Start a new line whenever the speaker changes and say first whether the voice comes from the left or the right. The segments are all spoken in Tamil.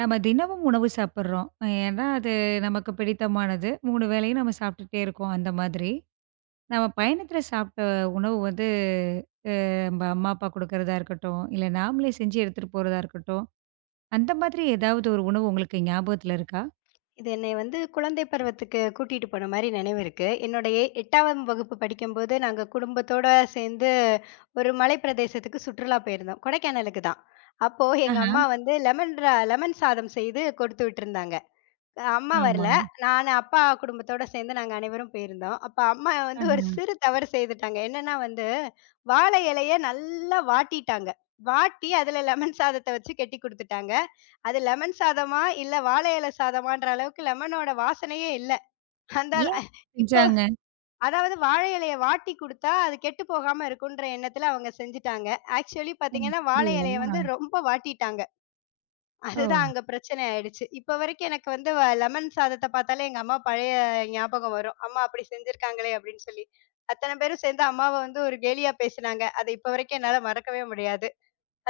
right: நம்ம தினமும் உணவு சாப்பிடுறோம். ஏன்னா, அது நமக்கு பிடித்தமானது. 3 வேளையும் நம்ம சாப்பிட்டுட்டே இருக்கோம் அந்த மாதிரி. நம்ம பயணத்தில சாப்பிட்ட உணவு வந்து நம்ம அம்மா, அப்பா குடுக்கிறதா இருக்கட்டும், இல்ல நாமளே செஞ்சு எடுத்துட்டு போறதா இருக்கட்டும். அந்த மாதிரி ஏதாவது ஒரு உணவு உங்களுக்கு ஞாபகத்துல இருக்கா?
left: இது என்னைய வந்து குழந்தை பருவத்துக்கு கூட்டிட்டு போன மாரி நினைவு இருக்கு. என்னுடைய 8ஆம் வகுப்பு படிக்கும்போது, நாங்க குடும்பத்தோட சேர்ந்து ஒரு மலைப்பிரதேசத்துக்கு சுற்றுலா போயிருந்தோம். கொடைக்கானலுக்கு தான். அப்போ எங்க
right: ஆஹா.
left: அம்மா வந்து லெமன் சாதம் செய்து கொடுத்து விட்டிருந்தாங்க. அம்மா
right: ஆமா.
left: வரல. நானு, அப்பா குடும்பத்தோட சேர்ந்து நாங்க அனைவரும் போயிருந்தோம். அப்ப அம்மா வந்து ஒரு
right: ஆஹா.
left: சிறு தவறு செய்துட்டாங்க. என்னன்னா வந்து, வாழை இலைய நல்லா வாட்டிட்டாங்க. வாட்டி அதுல லெமன் சாதத்த வச்சு கெட்டி குடுத்துட்டாங்க. அது லெமன் சாதமா, இல்ல வாழை இலை சாதமான்ற அளவுக்கு லெமனோட வாசனையே இல்ல. அந்த
right: ஏன்?
left: அ இப்போ
right: செஞ்சாங்க.
left: அதாவது வாழை இலைய வாட்டி குடுத்தா, அது கெட்டு போகாம இருக்குன்ற எண்ணத்துல அவங்க செஞ்சுட்டாங்க. ஆக்சுவலி பாத்தீங்கன்னா, வாழை
right: அப்படியா?
left: இலைய வந்து ரொம்ப வாட்டிட்டாங்க.
right: ஓ!
left: அதுதான் அங்க பிரச்சனை ஆயிடுச்சு. இப்ப வரைக்கும் எனக்கு வந்து லெமன் சாதத்த பார்த்தாலே எங்க அம்மா பழைய ஞாபகம் வரும். அம்மா அப்படி செஞ்சிருக்காங்களே அப்படின்னு சொல்லி. அத்தன பேரும் சேர்ந்து அம்மாவ வந்து ஒரு கேலியா பேசுனாங்க. அது இப்ப வரைக்கும் என்னால மறக்கவே முடியாது.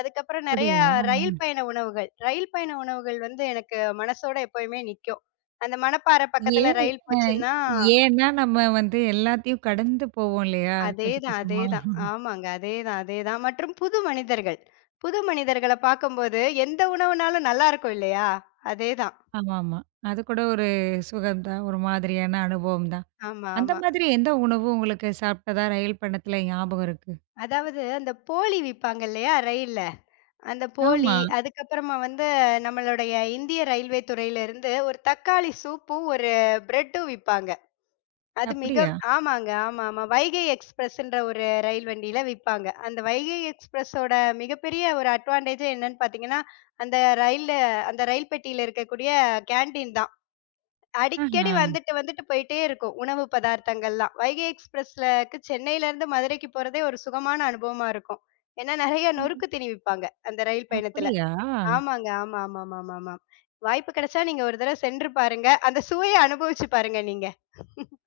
left: அதுக்கப்புறம் நெறைய
right: அப்படியா?
left: ரயில் பயண உணவுகள். ரயில் பயண உணவுகள் வந்து எனக்கு மனசோட எப்பயுமே நிக்கும். அந்த மணப்பாறை பக்கத்துல
right: ஏன்
left: ரயில்
right: அ
left: போச்சுன்னா
right: ஏன்னா நம்ம வந்து எல்லாத்தையும் கடந்து போவோம் இல்லையா? கொஞ்சம்
left: அதேதான்,
right: கொஞ்சமா.
left: அதேதான். ஆமாங்க. அதேதான், அதேதான். மற்றும் புது மனிதர்கள். புது மனிதர்கள பார்க்கும்போது எந்த உணவுனாலும் நல்லா இருக்கும் இல்லையா? அதேதான்.
right: ஆமாமா. அது கூட ஒரு சுகம் தான். ஒரு மாதிரியான அனுபவம் தான்.
left: ஆமா,
right: அந்த
left: ஆமா.
right: மாதிரி எந்த உணவு உங்களுக்கு சாப்பிட்டதா ரயில் பயணத்துல ஞாபகம் இருக்கு?
left: அதாவது அந்த போளி விப்பாங்க இல்லையா ரயில்ல. அந்த போளி,
right: ஆமா.
left: அதுக்கப்புறமா வந்து நம்மளுடைய இந்திய ரயில்வே துறையில இருந்து ஒரு தக்காளி சூப்பும், ஒரு பிரெட்டும் விப்பாங்க. அது மிக
right: அப்படியா?
left: ஆமாங்க. ஆமா, ஆமா. வைகை எக்ஸ்பிரஸ்ன்ற ஒரு ரயில் வண்டியில விப்பாங்க. அந்த வைகை எக்ஸ்பிரஸோட மிகப்பெரிய ஒரு அட்வான்டேஜே என்னன்னு பார்த்தீங்கன்னா, அந்த ரயில்ல அந்த ரயில் பெட்டியில இருக்கக்கூடிய கேன்டீன் தான்.
right: ஆஹா.
left: அடிக்கடி வந்துட்டு போயிட்டே இருக்கும். உணவு பதார்த்தங்கள்லாம். வைகை எக்ஸ்பிரஸ்லக்கு சென்னையிலருந்து மதுரைக்கு போறதே ஒரு சுகமான அனுபவமா இருக்கும். ஏன்னா நெறைய நொறுக்கு தீனி விப்பாங்க, அந்த ரயில் பயணத்துல.
right: அப்படியா?
left: ஆமாங்க. ஆமா, ஆமாமாமாமாம். வாய்ப்பு கிடைச்சா நீங்க ஒரு தடவ சென்று பாருங்க. அந்த சுவைய அனுபவிச்சு பாருங்க நீங்க.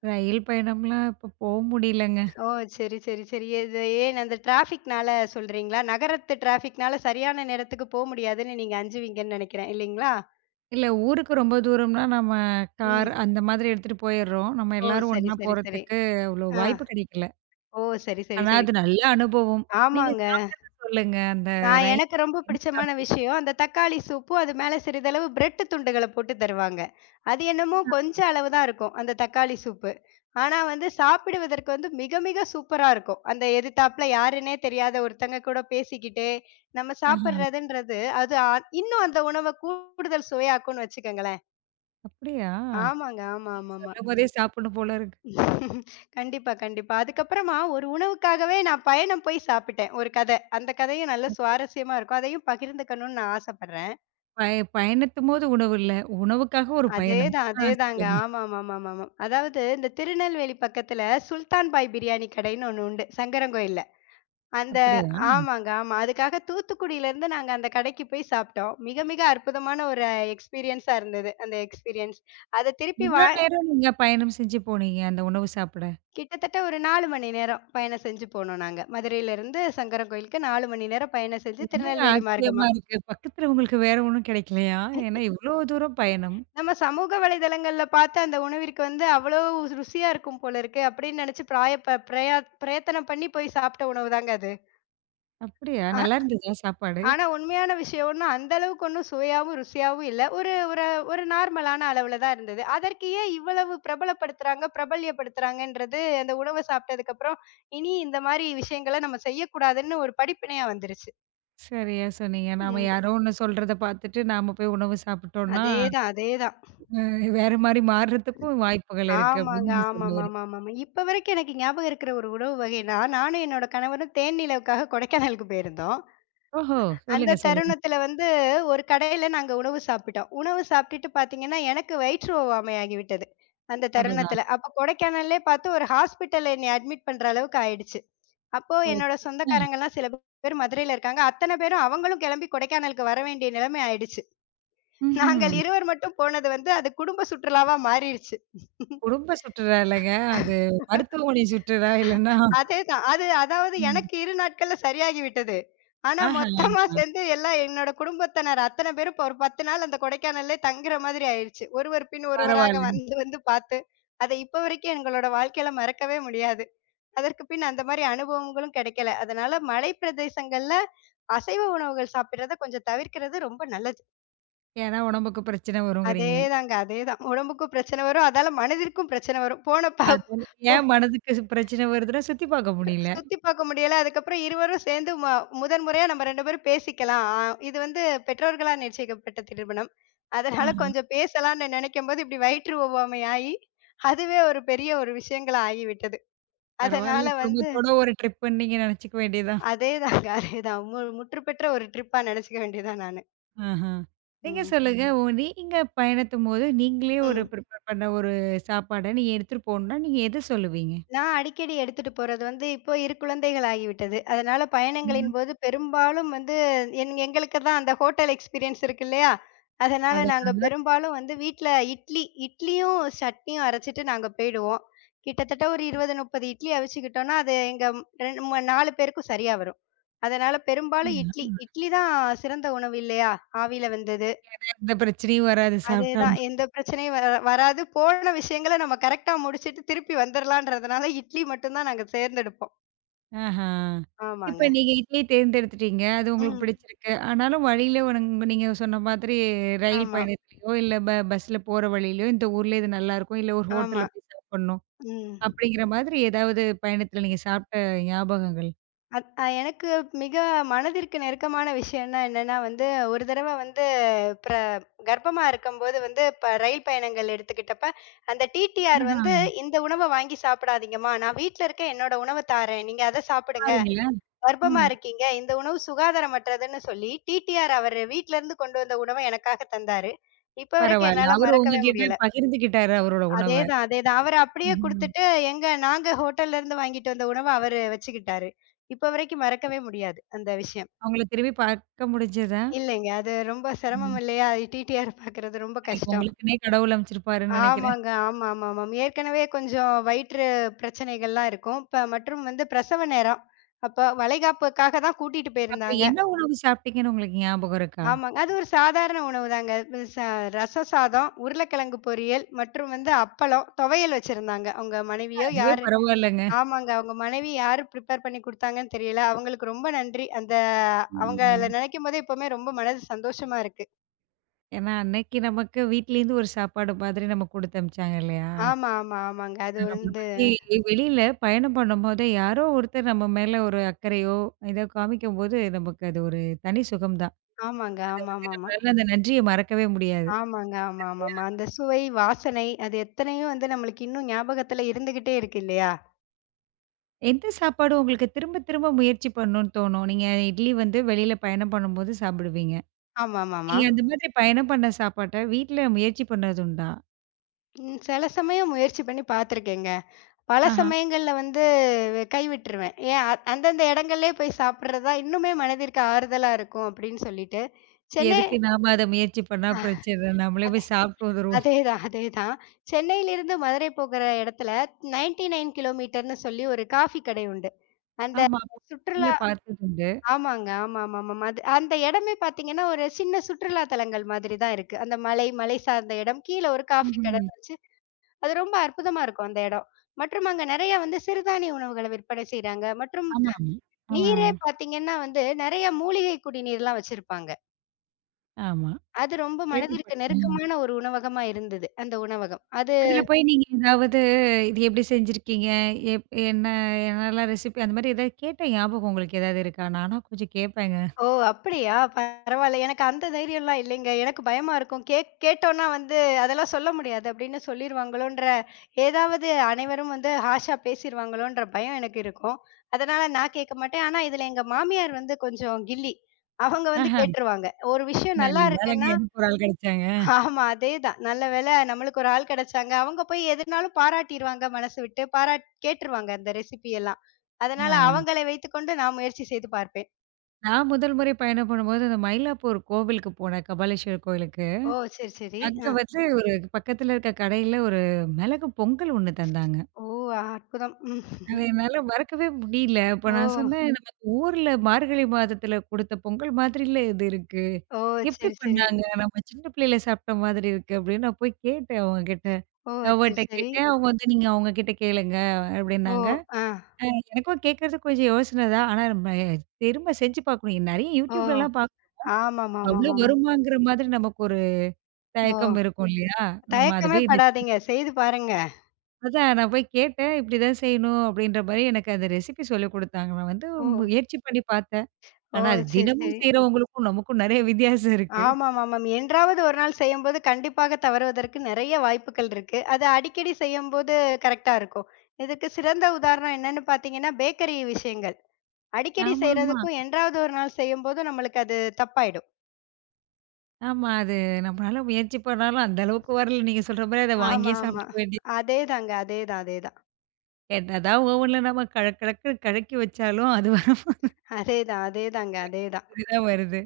right: ரயில் பயணம்லாம் இப்ப போ முடியலங்க.
left: ஓ! சரி, சரி, சரி. இது ஏன் அந்த டிராஃபிக்னால சொல்றீங்களா? நகரத்து டிராஃபிக்னால சரியான நேரத்துக்கு போ முடியாதுன்னு நீங்க அஞ்சுவீங்கன்னு நெனைக்கிறேன். இல்லீங்களா?
right: இல்ல ஊருக்கு ரொம்ப தூரம்னா நம்ம கார்
left: ம்.
right: அந்த மாதிரி எடுத்துட்டு போயிர்றோம். நம்ம
left: ஓ!
right: எல்லாரும்
left: சரி,
right: ஒண்ணா
left: சரி, சரி.
right: போறதுக்கு அவ்வளோ
left: ஆ.
right: வாய்ப்பு கிடைக்கல.
left: ஓ! சரி, சரி,
right: ஆனா
left: சரி.
right: அது நல்ல அனுபவம். நீங்க
left: ஆமாங்க.
right: சாப்பிட்டத சொல்லுங்க. அந்த ரயில்ல
left: எனக்கு ரொம்ப
right: நீங்க என்ன
left: பிடிச்சமான
right: சாப்பிட்டீங்க?
left: விஷயம், அந்த தக்காளி சூப்பும், அது மேல சிறிதளவு பிரெட் துண்டுகள போட்டு தருவாங்க. அது என்னமோ கொஞ்ச அளவு தான் இருக்கும், அந்த தக்காளி சூப்பு. ஆனா வந்து சாப்பிடுவதற்கு வந்து மிக மிக சூப்பரா இருக்கும். அந்த எதிர்த்தாப்புல யாருன்னே தெரியாத ஒருத்தங்க கூட பேசிக்கிட்டு, நம்ம
right: ஆஹா.
left: சாப்பிடுறதுன்றது, அது அ இன்னும் அந்த உணவ கூடுதல் சுவையாக்கும்னு வச்சுக்கங்களேன்.
right: அப்படியா?
left: ஆமாங்க. ஆமா,
right: நீங்க
left: ஆமாமா.
right: சொல்லும்போதே சாப்பிடணும் போல இருக்கு.
left: கண்டிப்பா, கண்டிப்பா. அதுக்கப்புறமா ஒரு உணவுக்காகவே நான் பயணம் போய் சாப்பிட்டேன். ஒரு கதை. அந்த கதையும் நல்ல சுவாரஸ்யமா இருக்கும். அதையும் பகிர்ந்துக்கணும்னு நான் ஆசைப்படுறேன்.
right: பயணத்தும்போது உணவு இல்ல. உணவுக்காக ஒரு பயணம்.
left: அதேதான்,
right: ஆ
left: அதேதாங்க.
right: சொல்லுங்க.
left: ஆமாமாமாமாமா. அதாவது இந்த திருநெல்வேலி பக்கத்துல சுல்தான் பாய் பிரியாணி கடைன்னு ஒண்ணு உண்டு, சங்கரன்கோயில்ல. அந்த
right: அப்படியா?
left: ஆமாங்க, ஆமா. அதுக்காக தூத்துக்குடியிலருந்து நாங்க அந்த கடைக்கு போய் சாப்பிட்டோம். மிக மிக அற்புதமான ஒரு எக்ஸ்பீரியன்ஸா இருந்தது, அந்த எக்ஸ்பீரியன்ஸ். அத திருப்பி
right: எவ்வளோ
left: வா
right: நேரம் நீங்க பயணம் செஞ்சு போனீங்க அந்த உணவு சாப்பிட?
left: கிட்டத்தட்ட ஒரு 4 மணி நேரம் பயணம் செஞ்சு போனோம் நாங்க. மதுரையிலிருந்து சங்கரன் கோயிலுக்கு 4 மணி நேரம் பயணம் செஞ்சு
right: என்னங்க
left: திருநெல்வேலி
right: ஆச்சரியமா
left: மார்க்கமா.
right: இருக்கு. பக்கத்துல உங்களுக்கு வேற ஒண்ணும் கிடைக்கலையா? ஏன்னா இவ்வளோ தூரம் பயணம்.
left: நம்ம சமூக வலைதளங்கள்ல பார்த்து அந்த உணவிற்கு வந்து அவ்வளோ ருசியா இருக்கும் போல இருக்கு அப்படின்னு நினைச்சு பிராய ப பிரயா பிரயத்தனம் பண்ணி போய் சாப்பிட்ட உணவு தாங்க அது.
right: அப்படியா?
left: ஆ
right: நல்லா இருந்ததா சாப்பாடு?
left: ஆனா உண்மையான விஷயம் ஒண்ணும் அந்த அளவுக்கு ஒண்ணும் சுவையாவும், ருசியாவும் இல்ல. ஒரு ஒரு ஒரு நார்மலான அளவுல தான் இருந்தது. அதற்கு ஏன் இவ்வளவு பிரபலப்படுத்துறாங்க, பிரபல்யப்படுத்துறாங்கன்றது அந்த உணவ சாப்பிட்டதுக்கு அப்புறம், இனி இந்த மாரி விஷயங்கள நம்ம செய்யக்கூடாதுன்னு ஒரு படிப்பினையா வந்துருச்சு.
right: சரியா சொன்னீங்க. நாம
left: ம்.
right: யாரோ ஒண்ணு சொல்றத பார்த்துட்டு நாம போய் உணவு சாப்பிட்டோம்னா,
left: அதேதான், அதேதான்.
right: அ வேற மாரி மாறுறதுக்கும் வாய்ப்புகள் இருக்கு அப்படின்னு
left: ஆமாங்க.
right: நீங்க சொல்ல வரீங்க.
left: ஆமாமாமாமாமா. இப்ப வரைக்கும் எனக்கு ஞாபகம் இருக்கிற ஒரு உணவு வகைன்னா, நானும் என்னோட கணவரும் தேன்நிலவுக்காக கொடைக்கானலுக்கு போயிருந்தோம்.
right: ஓஹோ!
left: அந்த
right: சொல்லுங்க, சொல்லுங்க.
left: தருணத்தில வந்து ஒரு கடையில நாங்க உணவு சாப்பிட்டோம். உணவு சாப்பிட்டுட்டு பார்த்தீங்கன்னா, எனக்கு வயிற்று ஒவ்வாமை ஆகிவிட்டது. அந்த
right: அடடா!
left: தருணத்தில. அப்ப கொடைக்கானல்லே பார்த்து ஒரு ஹாஸ்பிட்டல்ல என்னைய அட்மிட் பண்ற அளவுக்கு ஆயிடுச்சு. அப்போ என்னோட
right: போச்சு. ம்.
left: சொந்தக்காரங்கலாம் சில பேர் மதுரையில இருக்காங்க. அத்தன பேரும் அவங்களும் கிளம்பி கொடைக்கானலுக்கு வர வேண்டிய நிலைமை ஆயிடுச்சு.
right: ம்ஹ்ம்.
left: நாங்கள் இருவர் மட்டும் போனது வந்து, அது குடும்ப சுற்றுலாவா மாறிருச்சு.
right: குடும்ப சுற்றுலா இல்லங்க. அது மருத்துவமனை சுற்றுலா இல்லன்னா
left: அதேதான். அது அதாவது
right: ம்.
left: எனக்கு 2 நாட்கள்ல சரியாகி விட்டது. ஆனா
right: ஆஹா!
left: மொத்தமா சேர்ந்து எல்லாம் என்னோட குடும்பத்தினர் அத்தன பேரும் இப்ப ஒரு 10 நாள் அந்த கொடைக்கானல்லே தங்குற மாதிரி ஆயிருச்சு. ஒருவர் பின் ஒருவராக
right: பரவால்ல.
left: வந்து வந்து பார்த்து, அத இப்ப வரைக்கும் எங்களோட வாழ்க்கையில மறக்கவே முடியாது. அதற்கு பின் அந்த மாரி அனுபவங்களும் கிடைக்கல. அதனால மலை பிரதேசங்கள்ல அசைவ உணவுகள் சாப்பிடுறத கொஞ்சம் தவிர்க்கிறது ரொம்ப நல்லது.
right: ஏன்னா உடம்புக்கு பிரச்சனை வருங்கிறீங்க.
left: அதேதாங்க, அதேதான். உடம்புக்கும் பிரச்சனை வரும். அதால மனதிற்கும் பிரச்சனை வரும். போன ப
right: அதுல
left: போ
right: ஏன் மனதுக்கு ஸ் பிரச்சனை வருதுன்னா சுத்தி பார்க்க முடியல.
left: சுத்தி பார்க்க முடியல. அதுக்கப்புறம் இருவரும் சேர்ந்து முதன் முறையா நம்ம 2 பேரும் பேசிக்கலாம். இது வந்து பெற்றோர்களால் நிச்சயிக்கப்பட்ட திருமணம். அதனால
right: ஆஹா.
left: கொஞ்சம் பேசலாம்னு நினைக்கும்போது, இப்படி வயிற்று ஒவ்வாமை ஆயி, அதுவே ஒரு பெரிய விஷயங்களா ஆகிவிட்டது. அதனால
right: பரவால்ல
left: வந்து
right: குடும்பத்தோட ஒரு ட்ரிப்புன்னு நீங்க நெனச்சுக்க வேண்டியதான்.
left: அதேதாங்க, அதேதான். முற்றுப்பெற்ற ஒரு ட்ரிப்பா நினைச்சுக்க வேண்டியதுதான் நானு.
right: ஆஹா. நீங்க
left: ம்.
right: சொல்லுங்க ஓ நீங்க பயணித்தும்போது நீங்களே ஒரு
left: ம்.
right: ப்ரிப்பேர் பண்ண ஒரு சாப்பாட நீங்க எடுத்துட்டு போணும்னா நீங்க எத சொல்லுவீங்க?
left: நான் அடிக்கடி எடுத்துட்டு போறது வந்து, இப்போ இரு குழந்தைகள் ஆகிவிட்டது. அதனால பயணங்களின்
right: ம்.
left: போது பெரும்பாலும் வந்து எங்களுக்கு தான் அந்த ஹோட்டல் எக்ஸ்பீரியன்ஸ் இருக்கு இல்லையா? அதனால
right: அது
left: நாங்க
right: நல்லா
left: பெரும்பாலும் வந்து வீட்ல இட்லியும், சட்னியும் அரைச்சுட்டு நாங்க போயிடுவோம். கிட்டத்தட்ட ஒரு 20, 30 இட்லி அவிச்சுக்கிட்டோம்னா, அது எங்க 2 ம 4 பேருக்கும் சரியா வரும். அதனால பெரும்பாலும் இட்லி.
right: இருக்கு.
left: இட்லி தான் சிறந்த உணவு இல்லையா? ஆவியில வெந்தது.
right: ஆ, எந்த பிரச்சனையும் வராது சாப்ட்டா.
left: அதேதான். எந்த பிரச்சனையும் வ வராது. போன விஷயங்கள நம்ம கரெக்ட்டா முடிச்சுட்டு திருப்பி வந்துரலான்றதுனால இட்லி மட்டும் தான் நாங்க தேர்ந்தெடுப்போம்.
right: ஆஹா!
left: ஆமாங்க.
right: இப்ப நீங்க இதையே தேர்ந்தெடுத்துட்டீங்க. அது உங்களுக்கு
left: ம்.
right: பிடிச்சிருக்கு. ஆனாலும் வழியில உனங் நீங்க சொன்ன மாதிரி ரயில்
left: ஆமா,
right: பயணத்திலயோ, இல்ல பஸ்ல போற வழியிலயோ இந்த ஊர்ல இது நல்லாயிருக்கும். இல்ல ஒரு
left: ஆமா.
right: ஹோட்டல்ல போய் சாப்பிடணும்.
left: ம்.
right: அப்படிங்கிற மாதிரி ஏதாவது பயணத்துல நீங்க சாப்பிட்ட ஞாபகங்கள்?
left: அத் அ எனக்கு மிக மனதிற்கு நெருக்கமான விஷயம்னா என்னன்னா வந்து, ஒரு தடவ வந்து பிர கர்ப்பமா இருக்கும்போது வந்து இப்ப ரயில் பயணங்கள் எடுத்துக்கிட்டப்ப, அந்த டிடிஆர்
right: ஆஹா!
left: வந்து "இந்த உணவ வாங்கி சாப்பிடாதீங்கம்மா, நான் வீட்ல இருக்க என்னோட உணவ தாரேன். நீங்க அத சாப்பிடுங்க."
right: பாருங்களேன்.
left: கர்ப்பமா
right: ம்.
left: இருக்கீங்க. இந்த உணவு சுகாதாரமற்றதுன்னு சொல்லி, டிடிஆர் அவரு வீட்லருந்து கொண்டு வந்த உணவ எனக்காக தந்தாரு. இப்ப வரைக்கும்
right: பரவால்ல.
left: என்னால
right: அவரு
left: மறக்கவே
right: உங்ககிட்ட
left: முடியல.
right: பகிர்ந்துக்கிட்டாரு அவரோட உணவ.
left: அதேதான், அதேதான். அவரு அப்படியே
right: ம்ஹ்ம்.
left: குடுத்துட்டு, நாங்க ஹோட்டல்லருந்து வாங்கிட்டு வந்த உணவ அவரு வச்சுக்கிட்டாரு. இப்ப வரைக்கும் மறக்கவே முடியாது, அந்த விஷயம்.
right: அவங்கள திரும்பி பார்க்க முடிஞ்சதா?
left: இல்லைங்க. அது ரொம்ப சிரமம்
right: ம்.
left: இல்லையா? டிடிஆர் பாக்குறது ரொம்ப
right: அன்னைக்கு
left: கஷ்டம்.
right: உங்களுக்குன்னே கடவுள் அமைச்சிருப்பாருன்னு நெனைக்கிறேன்.
left: ஆமாங்க. ஆமா, ஆமாமாம். ஏற்கனவே கொஞ்சம் வயிற்று பிரச்சனைகள்லாம் இருக்கும். இப்ப மற்றும் வந்து பிரசவ நேரம். அப்ப வளைகாப்புக்காக தான் கூட்டிட்டு
right: அப்ப
left: போயிருந்தாங்க.
right: என்ன உணவு சாப்பிட்டீங்கன்னு உங்களுக்கு ஞாபகம் இருக்கா?
left: ஆமாங்க. அது ஒரு சாதாரண உணவுதாங்க. இது ச ரசம் சாதம், உருளைக்கிழங்கு பொரியல் மற்றும் வந்து அப்பளம், துவையல் வச்சிருந்தாங்க. அவங்க மனைவியோ
right: அதுவே
left: யாரு
right: பரவால்லங்க.
left: ஆமாங்க. அவங்க மனைவி யாரு பிரிப்பேர் பண்ணி குடுத்தாங்கன்னு தெரியல. அவங்களுக்கு ரொம்ப நன்றி. அந்த அவங்கள
right: ம்.
left: நினைக்கும்போதே எப்பவுமே ரொம்ப மனது சந்தோஷமா இருக்கு.
right: ஏன்னா, அன்னைக்கு நமக்கு வீட்லேருந்து ஒரு சாப்பாடு மாதிரி நமக்கு குடுத்து அனுப்பிச்சாங்க இல்லையா?
left: ஆமா, ஆமா, ஆமாங்க. அது
right: ஏன்னா நம்மள
left: வந்து
right: பத்தி வெளியில பயணம் பண்ணும்போது யாரோ ஒருத்தர் நம்ம மேல ஒரு அக்கறையோ, ஏதோ காமிக்கும்போது நமக்கு அது ஒரு தனி சுகம் தான்.
left: ஆமாங்க.
right: அது
left: ஆமாமாமா.
right: நம்மளால அந்த நன்றிய மறக்கவே முடியாது.
left: ஆமாங்க. ஆமா, ஆமாமா. அந்த சுவை, வாசனை அது எத்தனையோ வந்து நம்மளுக்கு இன்னும் ஞாபகத்துல இருந்துகிட்டே இருக்கு இல்லையா?
right: எந்த சாப்பாடு உங்களுக்கு திரும்ப திரும்ப முயற்சி பண்ணணும்னு தோணும்? நீங்க இட்லி வந்து வெளியில பயணம் பண்ணும்போது சாப்பிடுவீங்க.
left: ஆமாமாமா.
right: நீங்க அந்த மாதிரி பயணம் பண்ண சாப்பாட்ட வீட்ல முயற்சி பண்ணதுண்டா?
left: ம். சில சமயம் முயற்சி பண்ணி பார்த்துருக்கேங்க. பல
right: ஆஹா.
left: சமயங்கள்ல வந்து கைவிட்டுருவேன். ஏன் அ அந்தந்த இடங்கள்லயே போய் சாப்பிடுறது தான் இன்னுமே மனதிற்கு ஆறுதலா இருக்கும் அப்படின்னு சொல்லிட்டு, சென்னை
right: எதுக்கு நாம அத முயற்சி பண்ணா
left: அ
right: பிரச்சனை. நம்மளே
left: அதே
right: போய் சாப்பிட்டு வந்துருவோம்.
left: அதேதான், அதேதான். சென்னையிலிருந்து மதுரை போகிற இடத்துல 99 கிலோமீட்டர்ன்னு சொல்லி ஒரு காஃபி கடை உண்டு. அந்த
right: ஆமா. நீங்க
left: சுற்றுலா
right: பார்த்ததுண்டா?
left: ஆமாங்க. ஆமாமாமாமா. அது அந்த இடமே பார்த்தீங்கன்னா, ஒரு சின்ன சுற்றுலா தலங்கள் மாதிரி தான் இருக்கு. அந்த மலை, மலை சார்ந்த இடம். கீழ ஒரு காஃபி கடை
right: ம்ஹ்ம்.
left: வச்சு அது ரொம்ப அற்புதமா இருக்கும் அந்த இடம். மற்றும் அங்க நெறைய வந்து சிறுதானிய உணவுகள விற்பனை செய்றாங்க. மற்றும் ம்.
right: ஆமா, ஆமா. ஆ.
left: நீரே பார்த்தீங்கன்னா வந்து நெறைய மூலிகை குடிநீர்லாம் வச்சிருப்பாங்க.
right: ஆமா.
left: அது ரொம்ப ம். மனதிற்கு
right: கேள்விப்பட்டேன். ம்.
left: நெருக்கமான ஒரு உணவகமா இருந்தது, அந்த உணவகம். அது
right: அதுல போய் நீங்க ஏதாவது இது எப்படி செஞ்சிருக்கீங்க? எப் என்ன என்னலாம் ரெசிபி அந்த மாரி ஏதாவது கேட்ட ஞாபகம் உங்களுக்கு ஏதாவது இருக்கா? நானா கொஞ்சம் கேட்பேங்க.
left: ஓ! அப்படியா? பரவால்ல. எனக்கு அந்த தைரியம்லாம் இல்லைங்க. எனக்கு பயமா இருக்கும். கேட்டோம்னா வந்து, "அதெல்லாம் சொல்ல முடியாது" அப்படின்னு சொல்லிருவாங்களோன்ற, ஏதாவது அனைவரும் வந்து ஹார்ஷா பேசிருவாங்களோன்ற பயம் எனக்கு இருக்கும். அதனால நான் கேட்க மாட்டேன். ஆனா இதுல எங்க மாமியார் வந்து கொஞ்சம் கில்லி. அவங்க வந்து
right: ஆஹா.
left: கேட்டுருவாங்க. ஒரு விஷயம்
right: நல்ல
left: நல்லா
right: வேலைங்க
left: இருக்குன்னா
right: எனக்கு ஒரு ஆள் கிடைச்சாங்க.
left: ஆமா அதேதான். நல்ல வேளை நம்மளுக்கு ஒரு ஆள் கிடைச்சாங்க. அவங்க போய் எதுனாலும் பாராட்டிருவாங்க மனசு விட்டு. கேட்டுருவாங்க அந்த ரெசிபி எல்லாம்.
right: ஆ.
left: அதனால அவங்களை வைத்துக்கொண்டு நான் முயற்சி செய்து பார்ப்பேன்.
right: நான் முதல் முறை பயணம் பண்ணும்போது அந்த மயிலாப்பூர் கோவிலுக்கு போனேன். கபாலீஸ்வரர் கோவிலுக்கு.
left: ஓ! சரி, சரி.
right: அங்க
left: அ.
right: வந்து ஒரு பக்கத்துல இருக்க கடையில ஒரு மிளகு பொங்கல் ஒண்ணு தந்தாங்க.
left: ஓ! அற்புதம். ம்.
right: அது என்னால மறக்கவே முடியல. அப்ப
left: ஓ!
right: நான் சொன்னேன், ம். "நமக்கு ஊர்ல மார்கழி மாதத்துல குடுத்த பொங்கல் மாதிரில்ல இது இருக்கு.
left: ஓ!
right: எப்படி
left: சரி, சரி.
right: பண்ணாங்க? நம்ம சின்ன பிள்ளையில சாப்பிட்ட மாதிரி இருக்கு." அப்படின்னு நான் போய் கேட்டேன் அவங்ககிட்ட.
left: ஓ! சரி,
right: அவட்ட
left: சரி.
right: கேட்டேன். அவங்க வந்து, "நீங்க அவங்க கிட்ட கேளுங்க."
left: ஓ!
right: அப்படின்னாங்க.
left: ஆ.
right: எனக்கும் கேட்கறதுக்கு கொஞ்சம் யோசனை தான். ஆனா நம்ம திரும்ப செஞ்சு பார்க்கணும். நெறைய
left: ஓ!
right: YouTubeலலாம் பார்க்க அவ்ளோ
left: ஆமாமாமாமாமா.
right: வருமாங்கிற மாதிரி நமக்கு ஒரு
left: ஓ!
right: தயக்கம் இருக்கும் இல்லையா? நம்ம அது
left: தயக்கமே
right: போய் ரெசிபி
left: படாதீங்க. செய்து பாருங்க.
right: அதான் நான் போய் கேட்டேன். இப்படிதான் செய்யணும் அப்படின்ற மாரி எனக்கு அந்த ரெசிபி சொல்லிக் குடுத்தாங்க. நான் வந்து
left: ஓ!
right: முயற்சி பண்ணி பார்த்தேன்.
left: ஓ!
right: ஆனா, அது
left: சரி,
right: தினமும்
left: சரி.
right: செய்றவங்களுக்கும் நமக்கும் நெறைய வித்தியாசம் இருக்கு.
left: ஆமாமாமாம். என்றாவது ஒரு நாள் செய்யும்போது கண்டிப்பாக தவறுவதற்கு நெறைய வாய்ப்புகள் இருக்கு. அது அடிக்கடி செய்யும்போது கரெக்ட்டா இருக்கும். இதுக்கு சிறந்த உதாரணம் என்னன்னு பார்த்தீங்கன்னா, பேக்கரி விஷயங்கள். அடிக்கடி
right: ஆமாமா.
left: செய்றதுக்கும், என்றாவது ஒரு நாள் செய்யும்போது நம்மளுக்கு அது தப்பாயிடும்.
right: ஆமா. அது நம்மளால முயற்சி பண்ணாலும் அந்த அளவுக்கு வரல. நீங்க சொல்ற மாரி அத
left: ஆமா,
right: வாங்கியே
left: ஆமா.
right: சாப்பிட்டுக்க வேண்டியது.
left: அதேதாங்க. அதேதான், அதேதான்.
right: என்னதான் ஓவன்ல நம்ம கழக் கழக்குன்னு கழக்கி வச்சாலும் அது வர
left: அதேதான், அதேதாங்க, அதேதான்.
right: மாரி தான் வருது.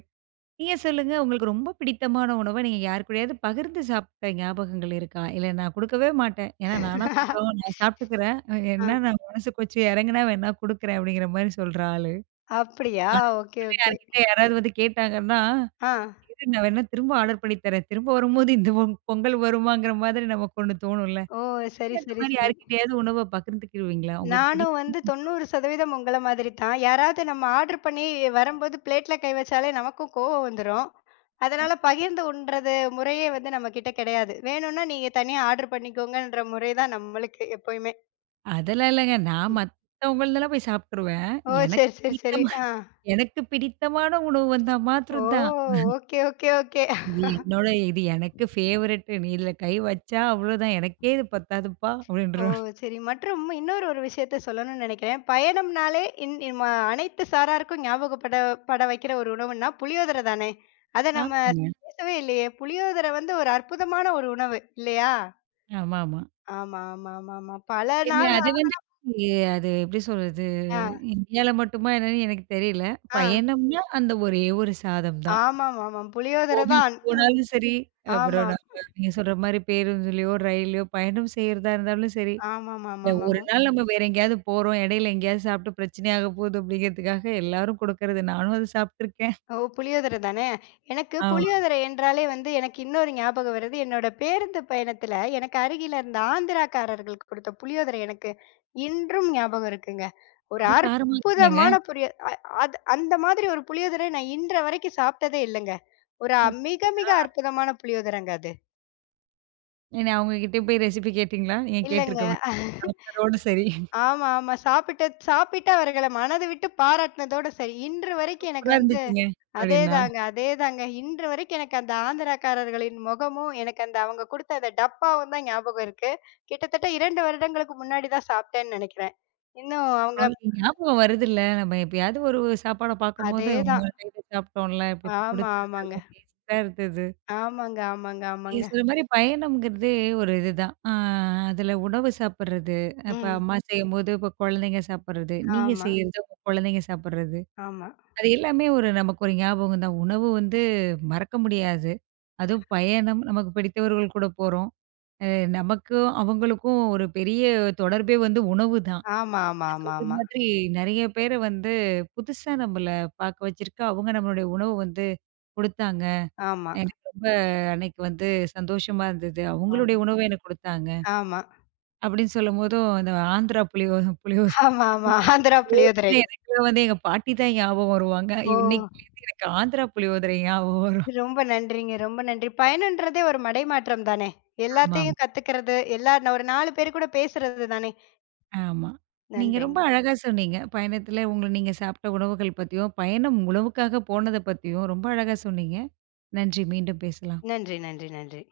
right: நீங்க சொல்லுங்க உங்களுக்கு ரொம்ப பிடித்தமான உணவ நீங்க யார் கூடயாவது பகிர்ந்து சாப்பிட்ட ஞாபகங்கள் இருக்கா? இல்ல நான் குடுக்கவே மாட்டேன். ஏன்னா நானா கொஞ்சம் நான் சாப்பிட்டுக்கிறேன்.
left: ஆ,
right: என்ன நான் மனசு கொஞ்சம் இறங்குனா வேணா குடுக்குறேன் அப்படிங்கிற மாரி சொல்ற ஆளு.
left: அப்படியா?
right: ஆனா,
left: ஓகே,
right: உங்கள
left: ஓகே.
right: யார்கிட்ட யாராவது வந்து கேட்டாங்கன்னா,
left: ஆ.
right: இரு நான் வேணா திரும்ப ஆர்டர் பண்ணி தரேன். திரும்ப வரும்போது இந்த பொங்கல் வருமாங்கிற மாதிரி நமக்கு ஒண்ணு தோணும்ல.
left: ஓ! சரி,
right: நீங்க அந்த
left: சரி,
right: மாரி
left: சரி.
right: யார்கிட்டயாவது உணவ பகிர்ந்துக்கிருவீங்களா? உங்களுக்கு
left: நானும்
right: பிடிக்கும்
left: வந்து 90% உங்கள மாதிரி தான். யாராவது நம்ம ஆர்டர் பண்ணி வரும்போது பிளேட்ல கை வச்சாலே நமக்கும் கோவம் வந்துரும். அதனால பகிர்ந்து உண்றது முறையே வந்து நம்மகிட்ட கிடையாது. வேணும்னா நீங்க தனியா ஆர்டர் பண்ணிக்கோங்கன்ற முறை தான் நம்மளுக்கு எப்பயுமே.
right: அதெல்லாம் இல்லங்க. நான் மத்தவங்களதெல்லாம் போய் சாப்ட்டுருவேன்.
left: ஓ!
right: எனக்கு
left: சரி, சரி, சரி.
right: பிடித்தமா
left: ஆ.
right: எனக்கு பிடித்தமான உணவு வந்தா
left: ஓ!
right: மாத்திரம் தான்.
left: Okay, okay, okay.
right: இது என்னோட இது எனக்கு ஃபேவரட். நீ இதுல கை வச்சா அவ்வளோதான். எனக்கே இது பத்தாதுப்பா!
left: ஓ!
right: அப்படின்ருவேன்.
left: சரி. மற்றும் இன்னொரு விஷயத்த சொல்லணும்னு நெனைக்கிறேன். பயணம்னாலே இன் இன் ம அனைத்து சாராருக்கும் பட வைக்கிற ஒரு உணவுன்னா புளியோதரை தானே! அத நம்ம
right: ஆமாங்க.
left: பேசவே இல்லையே! புளியோதரை வந்து ஒரு அற்புதமான ஒரு உணவு இல்லையா?
right: ஆமாமா.
left: ஆமா, ஆமா, ஆமா, ஆமா. பல
right: இல்ல
left: நாள்
right: அது வந்து எ அது எப்படி சொல்றது?
left: ஆ,
right: இந்தியால மட்டுமா என்னன்னு எனக்கு தெரியல.
left: ஆ.
right: பயணம்னா அந்த ஒரே ஒரு சாதம் தான்.
left: ஆமாமாமாம். புளியோதரை
right: கோவிலுக்கு
left: தான்.
right: போனாலும் சரி, அப்புறம்
left: ஆமாம்.
right: நம்ம நீங்க சொல்ற மாரி பேருந்துலயோ, ரயில்லயோ பயணம் செய்யறதா இருந்தாலும் சரி, இல்ல ஒரு
left: ஆமாமாமாமா.
right: நாள் நம்ம வேற எங்கேயாவது போறோம், இடையில எங்கேயாவது சாப்பிட்டு பிரச்சனை ஆக போகுது அப்படிங்கிறதுக்காக எல்லாரும் குடுக்கறது. நானும் அது சாப்பிட்டுருக்கேன்.
left: ஓ! புளியோதர தானே. எனக்கு
right: ஆமா.
left: புளியோதரை என்றாலே வந்து எனக்கு இன்னொரு ஞாபகம் வருது. என்னோட பேருந்து பயணத்துல எனக்கு அருகில இருந்த ஆந்திராக்காரர்களுக்கு குடுத்த புளியோதரை எனக்கு இன்றும் ஞாபகம் இருக்குங்க. ஒரு
right: ரொம்ப காரமா இருக்குமேங்க.
left: அற்புதமான புளியோ அ அது அந்த மாதிரி ஒரு புளியோதரை நான் இன்ற வரைக்கும் சாப்பிட்டதே இல்லங்க. ஒரு அ-
right: அப்
left: மிக மிக அற்புதமான புளியோதரைங்க அது.
right: என்ன அவங்ககிட்ட போய் ரெசிபி கேட்டீங்களா? நீங்க
left: இல்லங்க.
right: கேட்டுருக்க மாட்டீங்க. சாப்பிட்டதோட சரி.
left: ஆமா, ஆமா. சாப்பிட்டு அவர்கள மனது விட்டு பாராட்டுனதோட சரி. இன்று வரைக்கும் எனக்கு
right: சூப்பரா
left: வந்து
right: இருந்துச்சுங்க. அப்படின்னா
left: அதேதாங்க, அதேதாங்க. இன்று வரைக்கும் எனக்கு அந்த ஆந்திராக்காரர்களின் முகமும், எனக்கு அந்த அவங்க குடுத்த அந்த டப்பாவும் தான் ஞாபகம் இருக்கு. கிட்டத்தட்ட 2 வருடங்களுக்கு முன்னாடி தான் சாப்பிட்டேன்னு நெனைக்கிறேன். இன்னும் அவங்கள
right: அவங்களுக்கு ஞாபகம் வருதுல்ல. நம்ம எப்பயாவது ஒரு சாப்பாட பார்க்கும்போது, உங்க
left: அதேதான்.
right: கையில சாப்பிட்டோம்ல, இப்படி
left: ஆமா,
right: குடுத்தாங்கல்ல,
left: ஆமாங்க.
right: டேஸ்ட்டா இருந்தது.
left: ஆமாங்க, ஆமாங்க,
right: நீங்க
left: ஆமாங்க.
right: சொல்ற மாரி பயணம்ங்கிறதே ஒரு இதுதான். அதில உணவு சாப்பிடுறது, இப்ப
left: ம்.
right: அம்மா செய்யும்போது, இப்ப குழந்தைங்க சாப்பிடுறது, நீங்க
left: ஆமா,
right: செய்யறது, உங்க குழந்தைங்க சாப்பிடுறது.
left: ஆமா.
right: அது எல்லாமே ஒரு நமக்கு ஒரு ஞாபகம் தான். உணவு வந்து மறக்க முடியாது. அதுவும் பயணம், நமக்கு பிடித்தவர்கள் கூட போறோம். அ நமக்கும் அவங்களுக்கும் ஒரு பெரிய தொடர்பே வந்து உணவு தான்.
left: ஆமா, ஆமா,
right: சொல்ற
left: ஆமா,
right: மாதிரி நெறைய பேரு வந்து புதுசா நம்மள பாக்க வச்சிருக்கு. அவங்க நம்மளுடைய உணவு வந்து குடுத்தாங்க.
left: ஆமா. ஆமா,
right: எனக்கு ரொம்ப அன்னைக்கு வந்து சந்தோஷமா இருந்தது. அவங்களுடைய
left: ஆமா,
right: உணவு எனக்கு குடுத்தாங்க.
left: ஆமா, ஆமா,
right: அப்படின்னு சொல்லும்போதும் அந்த ஆந்திரா புளியோ புளியோதரை
left: ஆமா, ஆமா.
right: இது
left: ஆந்திரா
right: வந்து
left: புளியோதரை.
right: எனக்குலாம் வந்து எங்க பாட்டி தான் ஞாபகம் வருவாங்க.
left: ஓ!
right: இன்னைக்குலேருந்து எனக்கு ஆந்திரா புளியோதரை ஞாபகம் வரும்.
left: ரொம்ப நன்றிங்க. ரொம்ப நன்றி. பயணம்ன்றதே ஒரு மடைமாற்றம் தானே!
right: ஆமாமா,
left: எல்லாத்தையும் கத்துக்கிறது, எல்லா ஒரு 4 பேர் கூட பேசுறது தானே!
right: ஆமா. ஆமா. நீங்க
left: நன்றிங்க.
right: ரொம்ப அழகா சொன்னீங்க. பயணத்துல உங்கள நீங்க சாப்பிட்ட உணவுகள் பத்தியும், பயணம் உணவுக்காக போனத பத்தியும் ரொம்ப அழகா சொன்னீங்க. நன்றி. மீண்டும் பேசலாம்.
left: நன்றி, நன்றி, நன்றி.